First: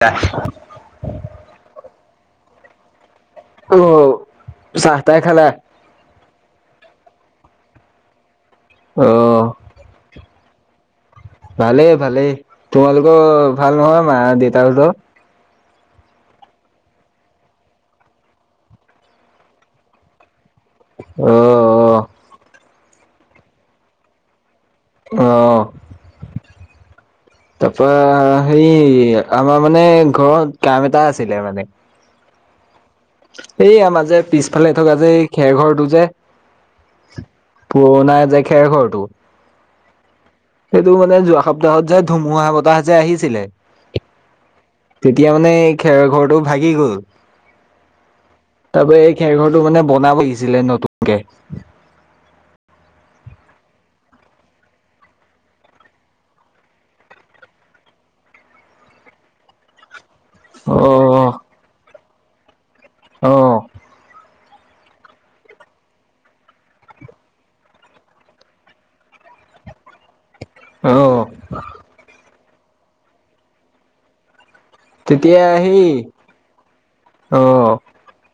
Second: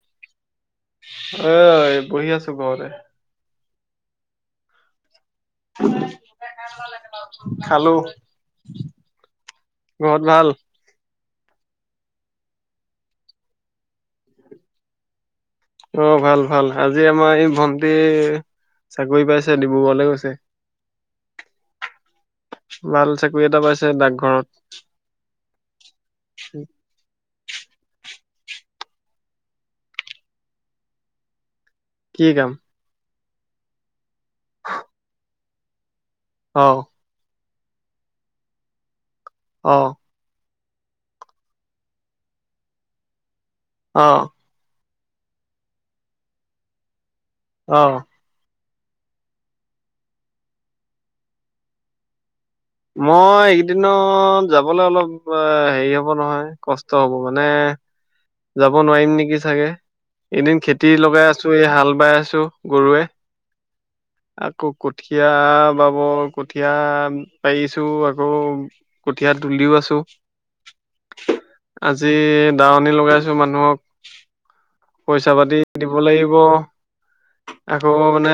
কা [unintelligible] অই বহি আছো ঘৰতে। অ, চাহ টাই খালা? খালো। অ' ঘৰত ভাল? ভালেই, ভালেই। তোমালোকৰ ভাল নহয় মা-দেতাহঁতৰ? অ, ভাল, ভাল। আজি আমাৰ এই ভণ্টিৰ চাকৰি পাইছে ডিব্ৰুগড়লে গৈছে। অ। ভাল চাকৰি এটা পাইছে ডাকঘৰত। অ। তাৰপৰা হেৰি আমাৰ মানে ঘৰত কাম এটা আছিলে মানে। কি কাম? এই আমাৰ যে পিছফালে থকা যে এই খেৰ ঘৰটো যে অ। পুৰণা যে খেৰ ঘৰটো অ। সেইটো মানে যোৱা সপ্তাহত যে ধুমুহা বতাহ যে আহিছিলে। অ। তেতিয়া মানে এই খেৰঘৰটো ভাগি গ'ল। অ। তাৰ পৰা এই খেৰ ঘৰটো মানে বনাব লাগিছিলে নতুনকে। মই এইকেইদিনত যাবলে অলপ হেৰি হ'ব নহয় কষ্ট হ'ব। মানে যাব নোৱাৰিম নেকি চাগে। এইদিন খেতি লগাই অ' আছো, এই হাল বাই আছো। গৰুৱে। অ' আকৌ কঠীয়া বাব কঠীয়া পাৰিছো। আকৌ কঠীয়া তুলিও আছো। অ। আজি দাৱনী লগাইছো মানুহক। পইচা তেতিয়া পাতি সেই দিব লাগিব। অ', আকৌ মানে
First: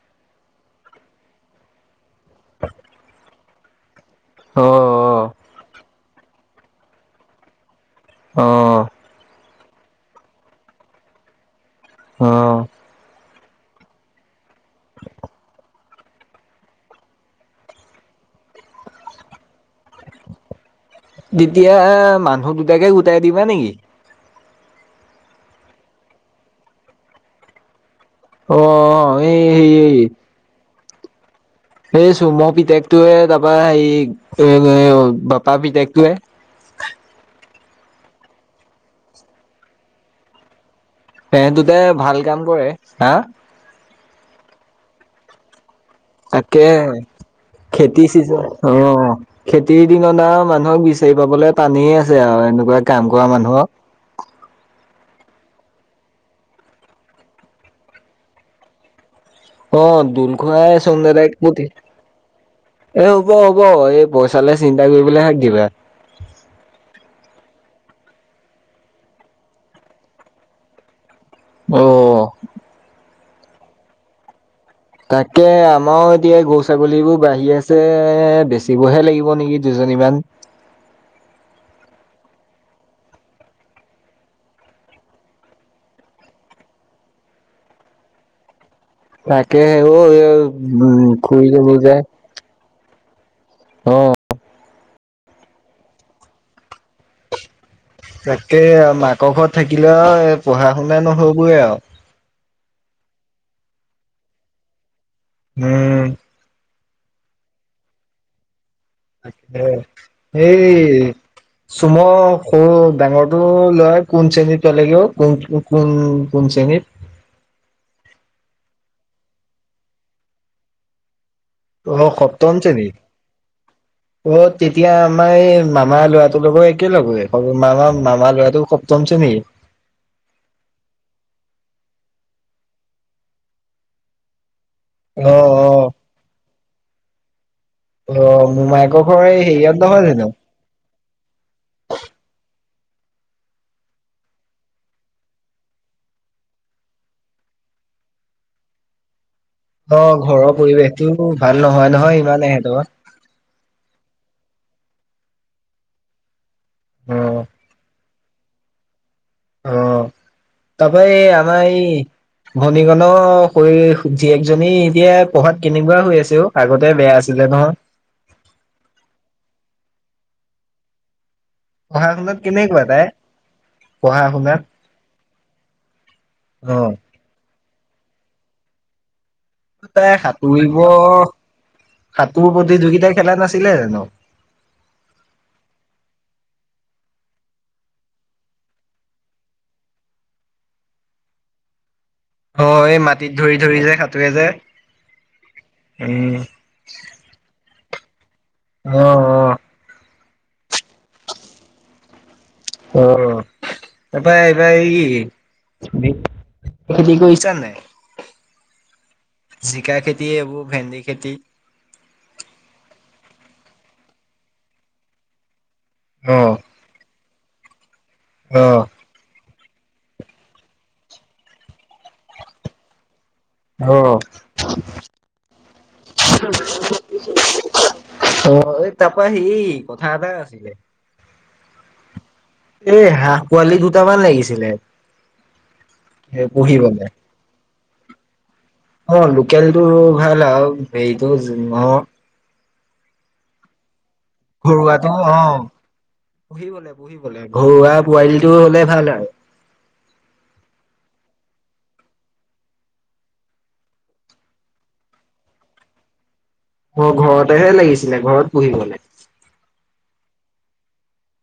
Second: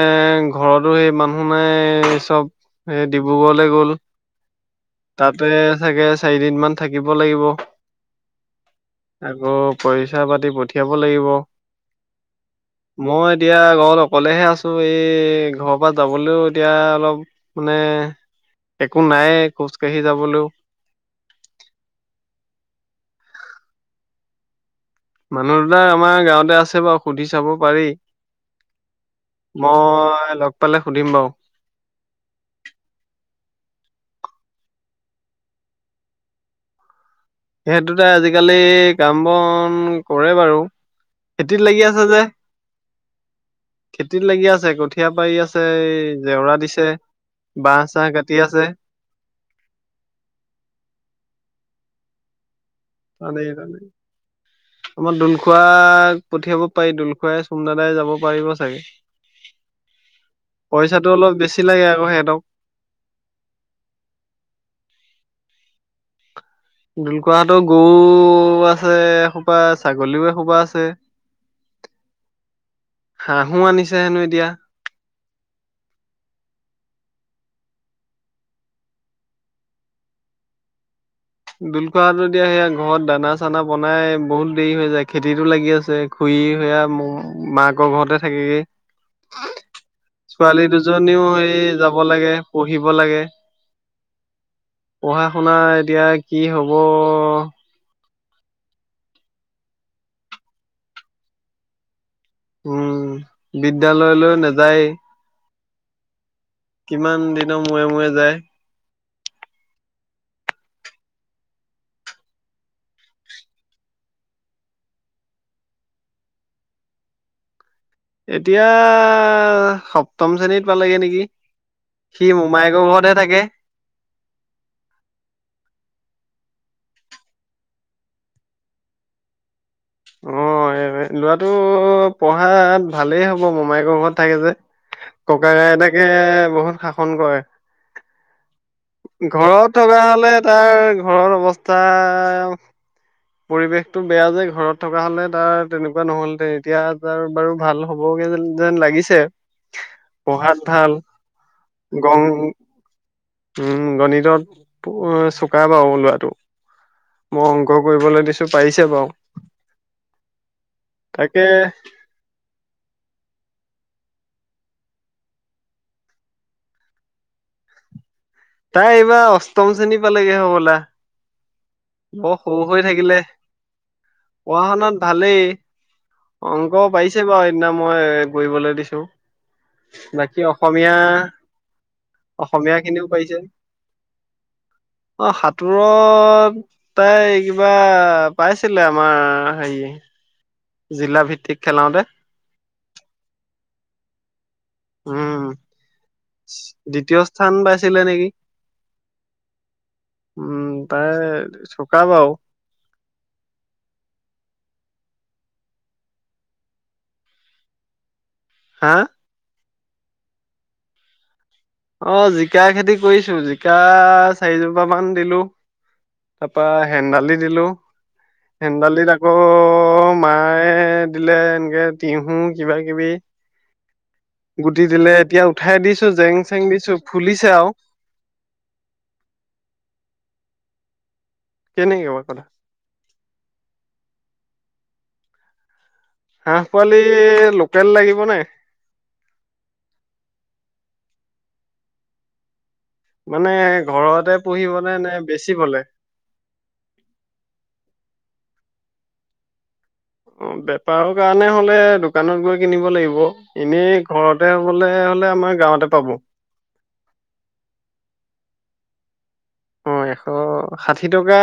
ঘৰতো সেই মানুহ নাই চব এ দি ভূগলে গ'ল। অ। তাতে চাগে চাৰিদিন মান থাকিব লাগিব অ আকৌ পইচা পাতি পঠিয়াব লাগিব অ', মই এতিয়া ঘৰত অকলেহে আছো এই ঘৰৰ পৰা যাবলেও এতিয়া অলপ মানে একো নাইয়ে খোজ কাঢ়ি যাবলেও তেতিয়া মানুহ দুটাকে গোটাই দিবা নেকি? মানুহ দুটা আমাৰ গাঁৱতে আছে বাও সুধি চাব পাৰি। অ এই হেৰি মই লগ পালে সুধিম বাও। এই চুমৰ পিতেকটোৱে তাৰপৰা হেৰি এ বাপা পিতেকটোয়ে সিহঁত দুটাই আজিকালি কাম বন কৰে বাৰু। তেহেত খেতিত লাগি দুটাই আছে যে ভাল কাম কৰে হা খেতিত লাগি আছে কঠীয়া পাৰি আছে এই জেওৰা তাকে দিছে বাঁহ খেতি চাহ কাটি চিজন আছে অ। খেতিৰ দিনত আও মানুহক বিচাৰি পাবলে টানেই আছে আও এনেকোৱা টানেই, টান। আমাৰ দোলখোৱাক পঠিয়াব পাৰি দোলখুৱাই চুম দাদাই যাব পাৰিব চাগে। অ দুল খুৰাই, চুম পইচাটো দাদাই অলপ বেছি পঠি লাগে আকৌ সিহঁতক এ হ'ব হ'ব এই পইচালে চিন্তা কৰিবলৈ হাক দিবা। দুল খুৰা হতৰ গৰু আছে এসোপা ছাগলীও এসোপা আছে। অ হাঁহো আনিছে হেনো এতিয়া। তাকে আমাৰো এতিয়া গৰু ছাগলীবোৰ বাঢ়ি আছে বেচিবহে লাগিব নেকি দুজনীমান। দুল খুৰাহতৰ এতিয়া সেয়া ঘৰত দানা চানা বনাই বহুত দেৰি হৈ যায় খেতিতো লাগি আছে। খুই সেইয়া ম মাকৰ ঘৰতে থাকেগে। তাকে অ ছোৱালী উম দুজনীও সেই খুৰীজনী যে যাব লাগে পঢ়িব লাগে। অ পঢ়া শুনা এতিয়া কি হব? তাকে মাকৰ ঘৰত থাকিলে আও এ পঢ়া শুনা নহবই আও। উম বিদ্যালয়লৈ নাযায়েই। উম কিমান দিনৰ মূৰে মূৰে যায়। তাকে সেই চুমৰ সৰু ডাঙৰটো লৰা কোন শ্ৰেণীত পালেগে অও কোন কোন কোন শ্ৰেণীত এতিয়া সপ্তম শ্ৰেণীত পালেগে নেকি? অ সি সপ্তম মোমাইকৰ শ্ৰেণীত ঘৰতে থাকে। অ তেতিয়া আমাৰ এই মামা ল'ৰাটোৰ লগত একে লগৰে মামা মামা ল'ৰাটো সপ্তম শ্ৰেণীৰ। অ এই লৰাটো পঢ়াত ভালেই হ'ব মমায়েকৰ ঘৰত থাকে যে। অ ককাক অ আইতাকে বহুত শাসন কৰে। অ মোমায়েকৰ ঘৰ এই ঘৰত হেৰিয়ত থকা নহয় হলে জানো? তাৰ ঘৰৰ অৱস্থা পৰিৱেশটো বেয়া যে ঘৰত থকা হলে তাৰ তেনেকোৱা নহ'লহেঁতেন এতিয়া তাৰ বাৰু ভাল হ'বগে যেন লাগিছে। অ ঘৰৰ পঢ়াত ভাল পৰিৱেশটো ভাল নহয় গং নহয় ইমান হেঁতৰ। উম গণিতত পো চোকা বাও লৰাটো। মই অ', অংক কৰিবলে দিছো পাৰিছে বাৰু। অ তাপা এই তাকে আমা এই ভনীকণ হৈ জীয়েকজনী এতিয়া পঢ়াত কেনেকুৱা হৈ আছে অ, আগতে বেয়া আছিলে নহয়। তাই এইবাৰ অষ্টম শ্ৰেণী পালেগে হবলা। পঢ়া বৰ শুনাত সৰু কেনেকুৱা হৈ তাই? থাকিলে পঢ়া শুনাত ভালেই। অংক অ', পাৰিছে বাও সেইদিনা মই কৰিবলে দিছো। তাই বাকী সাঁতুৰিব, অসমীয়া সাঁতোৰ অসমীয়া খিনিও প্ৰতিযোগিতা পাৰিছে খেলা নাছিলে জানো? অ সাঁতোৰত তাই কিবা পাইছিলে আমাৰ হেৰিয়ে জিলা ভিত্তিক খেলাওঁতে। হয় এই মাটিত ধৰি ধৰি যে হাতুৰে যে। উম। উম। দ্বিতীয় স্থান পাইছিলে নেকি? অ অ। উম তাই চুকা বাও। অ, অ। তাৰপৰা এইবাৰ এই কি, খেতি কৰিছা নাই? হা? জিকা খেতি, এইবোৰ ভেন্দি খেতি। অ জিকা খেতি কৰিছো, জিকা চাৰিজোপ মান দিলো অ', তাপা হেন্দালি দিলো, অ', হেন্দালিত আক আকৌ মায়ে দিলে এনেকে তিহু কিবা কিবি অ গুটি দিলে এতিয়া উঠাই দিছো, জেং-চেং দিছো ফুলিছে আৰু। অ এই তাপা সি কথা এটা আছিলে। কেনে ক কথা? এ হাঁহ পোৱালি দুটামান লাগিছিলে। হাঁহ পোৱালি পুহিবলে। লোকেল লাগিব নাই? অ লোকেলটো ভাল আৰু হেৰিটো ন মানে ঘৰতে পুহিবনে ঘৰুৱাটো নে অ'। বেছিবলে? পুহিবলে, পুহিবলে ঘৰুৱা পোৱালিটো হ'লে ভাল আৰু। অ বেপাৰৰ কাৰণে হলে দোকানত গৈ কিনিব লাগিব এনেই ঘৰতে হবলে হলে আমাৰ গাঁৱতে পাব। অহ ঘৰতেহে লাগিছিলে ঘৰত পুহিবলে। অ এশ ষাঠি টকা,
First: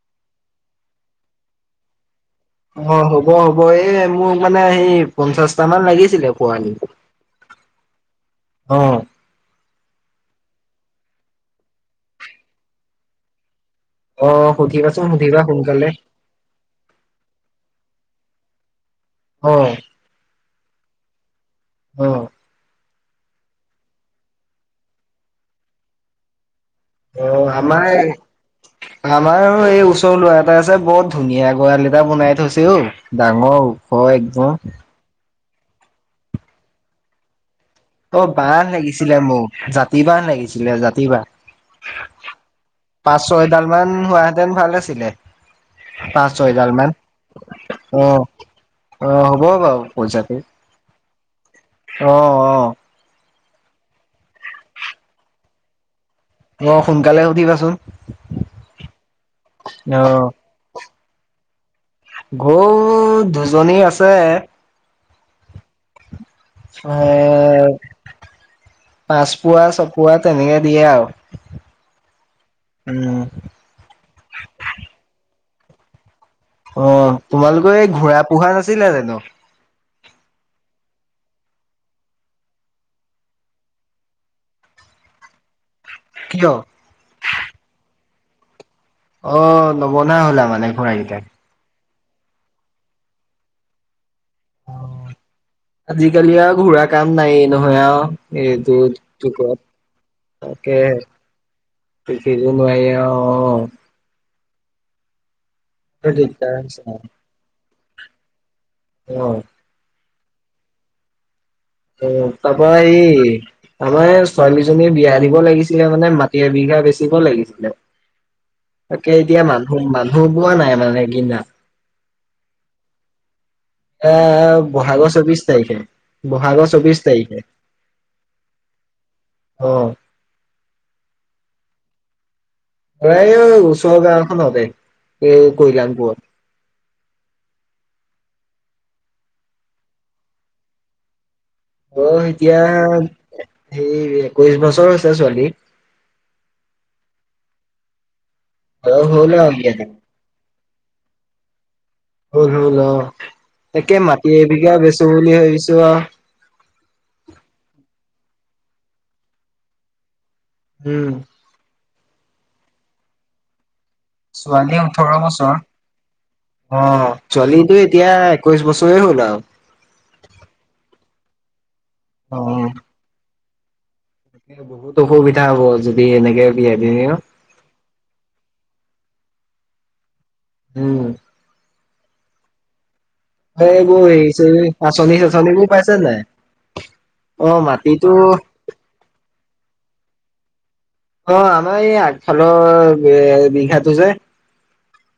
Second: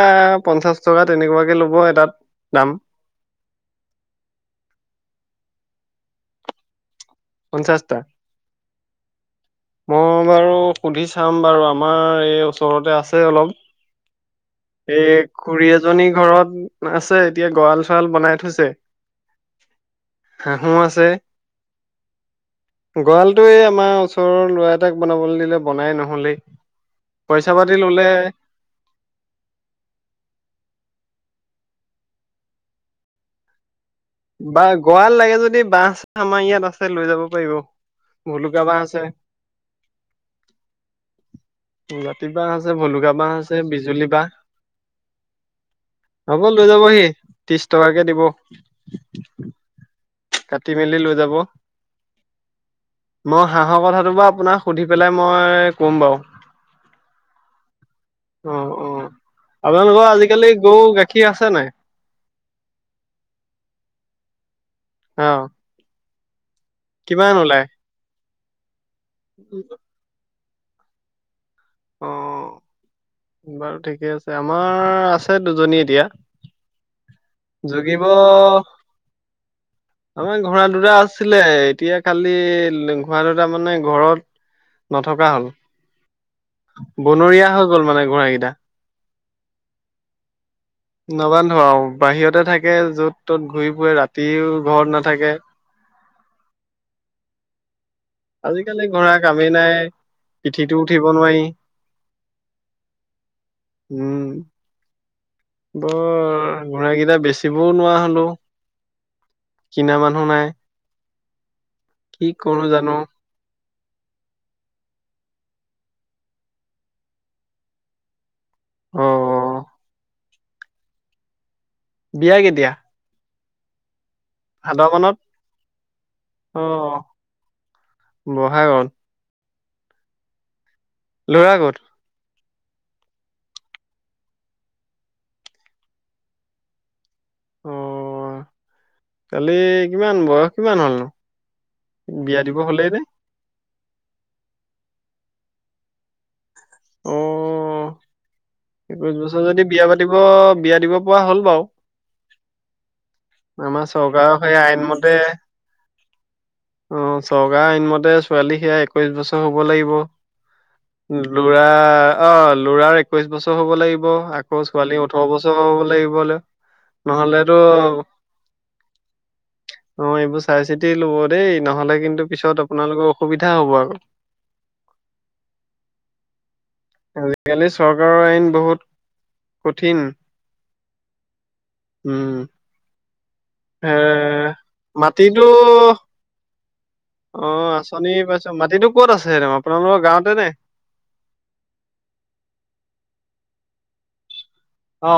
পঞ্চাশ টকা তেনেকুৱাকে ল'ব এটাত দাম। অ হ'ব হ'ব এই মোক মানে সেই পঞ্চাশটা মান লাগিছিলে পোৱালী। পঞ্চাছটা? মই বাৰু সুধি চাম বাৰু আমাৰ এই ওচৰতে আছে অলপ। অ', এ সুধিবাচোন সুধিবা খুৰী সোনকালে এজনী ঘৰত আছে, এতিয়া গঁৰাল-চৰাল বনাই থৈছে। অ। হাঁহো আছে। অ। গঁৰালটো এই আমাৰ ওচৰৰ ল'ৰা এটাক বনাবলৈ দিলে বনাই নহলে। অ', পইচা পাতি ল'লে। আমাৰ এই ওচৰৰ লৰা এটা আছে বৰত ধুনীয়া গৰাল এটা বনাই থৈছেও ডাঙৰ। অ একবম। [unintelligible] গৱাল লাগে যদি বাঁচ আমাৰ ইয়াত আছে, লৈ যাব পাৰিব। অ ভলুকা বাঁহ আছে লাগিছিলে মোক, জাতি বাঁহ লাগিছিলে, জাতি বাহঁ। জাতি বাঁহ আছে ভলুকা বাঁহ আছে পাঁচ-ছয়ডাল মান বিজুলী বাঁহ হোৱাহেতেন ভাল আছিলে। হ'ব লৈ পাঁচ-ছয়ডাল মান যাবহি ত্ৰিশ টকাকে অ, দিব অ হ'ব বাৰু পইচাটো। কাটি মেলি লৈ যাব। অঁ অঁ। মই হাঁহৰ কথাটো বাও আপোনাক সুধি পেলাই মই কম বাৰু। অ সোনকালে সুধিবাচোন। অ', অ'। অ আপোনালোকৰ আজিকালি গৰু গাখীৰ আছে নাই? গৰু দুজনী আছে। অ। ছয় কিমান ওলাই? এ পাঁচ পোৱা ছপোৱা তেনেকে দিয়ে আৰু। উম উ বাৰু ঠিকে আছে, আমাৰ আছে দুজনী এতিয়া। অ তোমালোকৰ এই জগিব ঘোৰা পোহা নাছিলা জানো? আমাৰ ঘোঁৰা দুটা আছিলে এতিয়া খালি ঘোঁৰা দুটা মানে ঘৰত নথকা হ'ল। কিয়? বনৰীয়া হৈ গ'ল মানে ঘোৰা কেইটা। অ নমনা হ'ল আও মানে ঘোৰাগিটা। ত ঔ বাহিৰতে থাকে য'ত ত'ত ঘূৰি ফুৰে ৰাতিও ঘৰত নাথাকে। আজিকালি আৰু ঘোৰা কাম নায়েই নহয় আও। এইটো আজিকালি ঘোঁৰা কামেই যুগত, নাই, পিঠিতো তাকেহে। উঠিব নোৱাৰি। দেখিছ নোৱাৰি আও। উম। অ দিগদাৰ বৰ হৈছে ঘোৰা আৰু। কেইটা বেচিবও নোৱাৰা হলো, অ। কিনা মানুহ নাই? এই কি কৰো তাপা জানো এই আমাৰ ছোৱালীজনী বিয়া দিব লাগিছিলে মানে মাটি এবিঘা বেচিব লাগিছিলে। অ তাকে এতিয়া মানুহ মানুহ পোৱা নাই মানে কিনা। বিয়া কেতিয়া? এ ভাদ ব'হাগৰ মানত চৌবিশ তাৰিখে, অ বহাগৰ চৌবিশ তাৰিখে। বহাগত। অ। লৰা কত? প্ৰায় এই ওচৰ গাঁওখনতে এই কল্যাণপুৰত। অ, কালি কিমান বয়স কিমান হ'লনো? অ বিয়া এতিয়া দিব হ'লেই নে সেই একৈশ বছৰ হৈছে ছোৱালী। অ। বয়স একৈশ হ'ল বছৰ আৰু যদি ইয়াতে বিয়া পাতিব বিয়া দিব পৰা হ'ল বাৰু। হল হল অ, আমাৰ তাকে মাটি চৰকাৰৰ সেই এবিঘা বেচো আইনমতে বুলি ভাবিছো আও। অ চৰকাৰ আইনমতে ছোৱালী সেয়া একৈশ বছৰ হব লাগিব। উম। ল'ৰা অ লৰাৰ একৈশ বছৰ হব লাগি ব আকৌ ছোৱালী ওঠৰ বছৰ হ'ব লাগিবলে। অ ছোৱলীটো এতিয়া একৈশ বছৰে হ'ল আৰু। অ এইবোৰ চাই চিতি লব দেই, নহ'লে কিন্তু অ পিছত আপোনালোকৰ অসুবিধা হ'ব আকৌ। তাকে বহুত অসুবিধা হব যদি এনেকে বিয়া দিয়ে। আজিকালি চৰকাৰৰ আইন বহুত কঠিন। উম। উম। এ এইবোৰ হেৰিছে যে আচনি মাটিতো চাচনিবোৰ পাইছে নাই? অ আঁচনি পাইছো। মাটিতো ক'ত আছে নো আপোনালোকৰ গাঁৱতে নে? অ আমাৰ এই আগফালৰ বি আ বিঘাটো যে। অ।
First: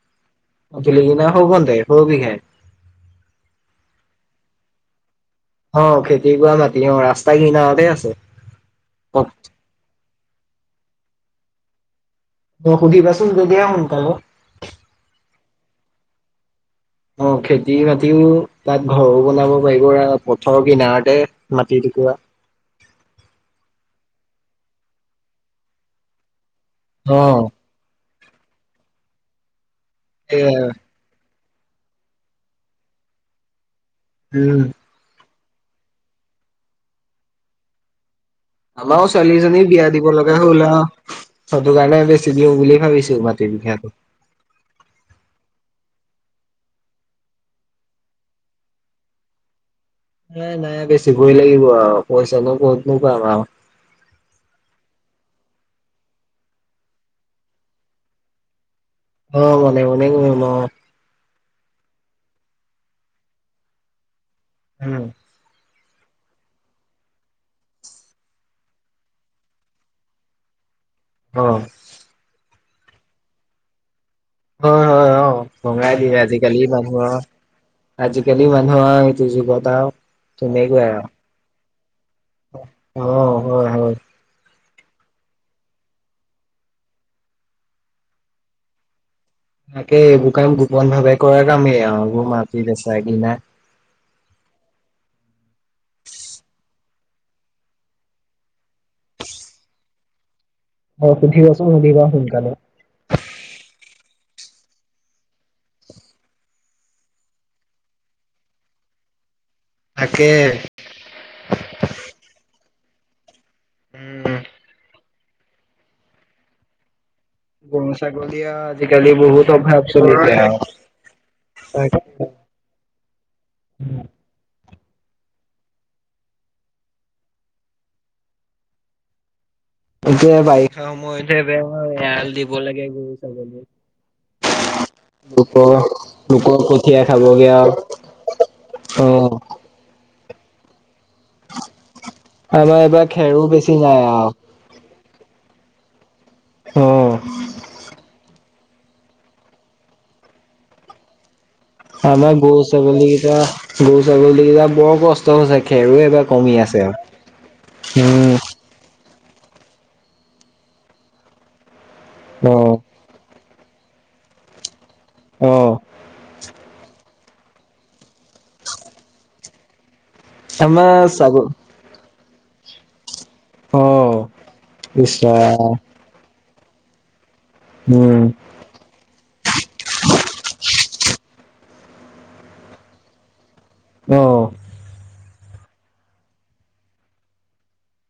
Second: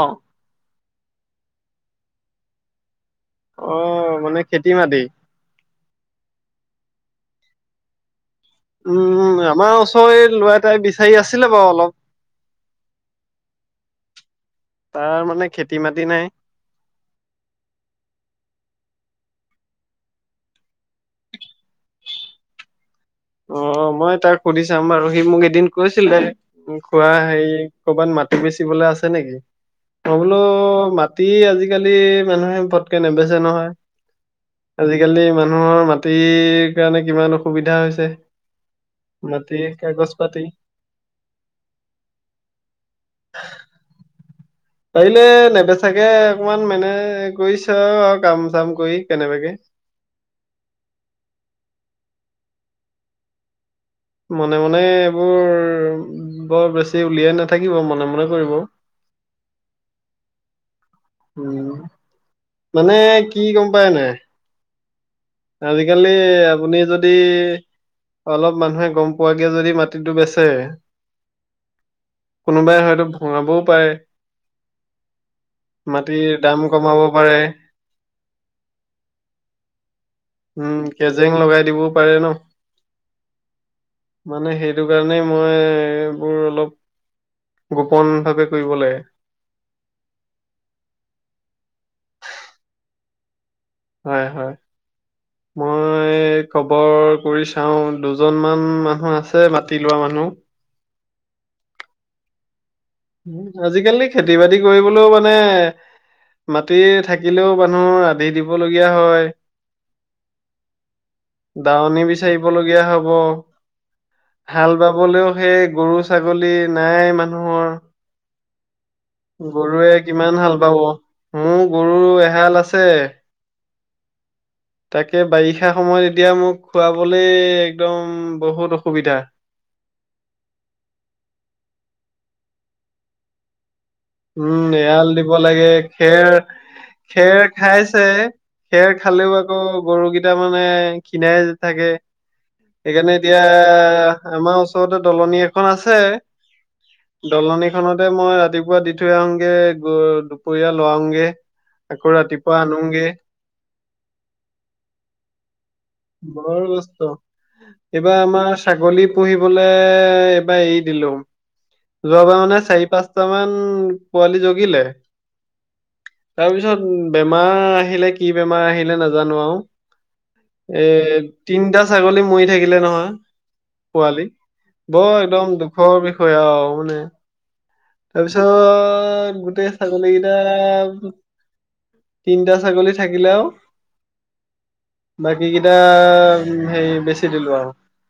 অতুলিকিনা হৈ গল তাইৰ সৰু বিঘাৰ। অ মানে খেতি - মাটি। অ খেতি কৰাৱা মাটি অ ৰাস্তা কিনাৰতে আছে। উম আমাৰ ওচৰে লৰা এটাই বিচাৰি আছিলে বাৰু অলপ। অ কুদি পাচুন যদিহে সোনকালে। তাৰ মানে খেতি - মাটি নাই? অ খেতি বাতিও তাত ঘৰো বনাব পাৰিব আৰু পথৰ কিনাৰতে। মাটি টোকোৰা। অ মই এ তাক সুধি চাম বাৰু সি মোক এদিন কৈছিলে খুড়া অ, হেৰি কবাত মাটি বেচিবলে আছে নেকি? মই বোলো সেয়াই মাট- টি আজিকালি মানুহে পটকে নেবেচে নহয়। উম। আজিকালি মানুহৰ মাটিৰ কাৰণে কিমান অসুবিধা হৈছে। আমাৰো মাটি ছোৱালীজনী বিয়া দিব কাগজ লগা পাতি হ'ল আ। সতো কাৰণে বেছি দিওঁ বুলি ভাবিছোঁ মাটি বিঘাটো। পাৰিলে নেবেচাকে অকমান মানে কৰি চা বাও কাম চাম কৰি কেনেবাকে। এ নাই বেছিবই লাগিব আও পইচা নো ক'তনো পাম আও। মনে মনে এইবোৰ বৰ বেছি উলিয়াই নাথাকিব মনে মনে কৰিব। [inaudible] হ মনে মনে কম আও। উম মানে কি গম পায় নাই। উম। আজিকালি আপুনি যদি অলপ মানুহে গম পোৱাকে যদি মাটিটো বেচে অ কোনোবাই হয়তো ভঙাবও পাৰে। হয় হয় অ ভঙাই দিয়ে মাটিৰ আজিকালি দাম মানুহ কমাব পাৰে আজিকালি মানুহ আ এইটো যুগত আও। উম তেনেকুৱাই আও কে জেং লগাই দিবও পাৰে ন। অ হয়। হয় মানে সেইটো কাৰণেই মই এইবোৰ অলপ গোপন ভাৱে কৰিব লাগে। তাকে এইবোৰ কাম গোপন ভাৱে কৰ কামেই আও এইবোৰ মাটি বেচা কিনা হয় হয় মই খবৰ কৰি চাও দুজন মান মানুহ আছে মাটি লোৱা মানুহ। স সুধিবাচোন সুধিবা সোনকালে আজিকালি খেতি বাতি কৰিবলৈও মানে মাটি থাকিলেও মানুহ আধি দিবলগীয়া হয়। তাকে দাৱনী বিচাৰিব লগীয়া হ'ব উম হাল বাব- হবলেও সেই গৰু ছাগলী নাই ইমান গোম চাগলিয়া জিকালি বহুত অভাৱ গৰুৱে চলিছে কিমান হাল আও। বাব মোৰ গৰু এহাল আছে [inaudible] তাকে বাৰিষা সময়ত এতিয়া মোক খোৱাবলে একদম বহুত অসুবিধা। এতিয়া বাৰিষা সময়তহে বেয়া এৰাল দিব লাগে গৰু, ছাগলী। উম এৰাল দিব লাগে লোকৰ খেৰ, লোকৰ কঠীয়া খেৰ খাবগে আৰু খাইছে। খেৰ অ। খালেও আকৌ গৰুকেইটা মানে ক্ষীণাই থাকে। আমাৰ এইবাৰ সেইকাৰণে খেৰো এতিয়া বেছি নাই আৰু আমাৰ ওচৰতে দলনি এখন আছে। অ দলনি খনতে মই ৰাতিপুৱা দি থৈ আহোগে দুপৰীয়া লৰাওঁগে। আমাৰ গৰু-ছাগলী কেইটা গৰু-ছাগলীকেইটা বৰ কষ কষ্ট হৈছে খেৰো এইবাৰ কমি বৰ আছে কষ্ট আৰু এইবাৰ উম উ উ আমাৰ ছাগলী পুহিবলৈ এইবাৰ এৰি দিলো যোৱাবাৰ অ মানে চাৰি পাঁচ তমান পোৱালি জগিলে। অ তাৰ পিছত বেমাৰ আহিলে কি বেমাৰ আহিলে নাজানো আও। এ আমাৰ এ এ ছাগল তিনটা ছাগলী মৰি থাকিলে নহয় পোৱালি বৰ একদম দুখৰ বিষ কৈ আও মানে তাৰপিছত গোটেই ছাগলী কেইটা তিনটা ছাগলী থাকিলে আৰু অ অ অ অ বাকী কেইটা হেৰি বেচি দিলো আৰু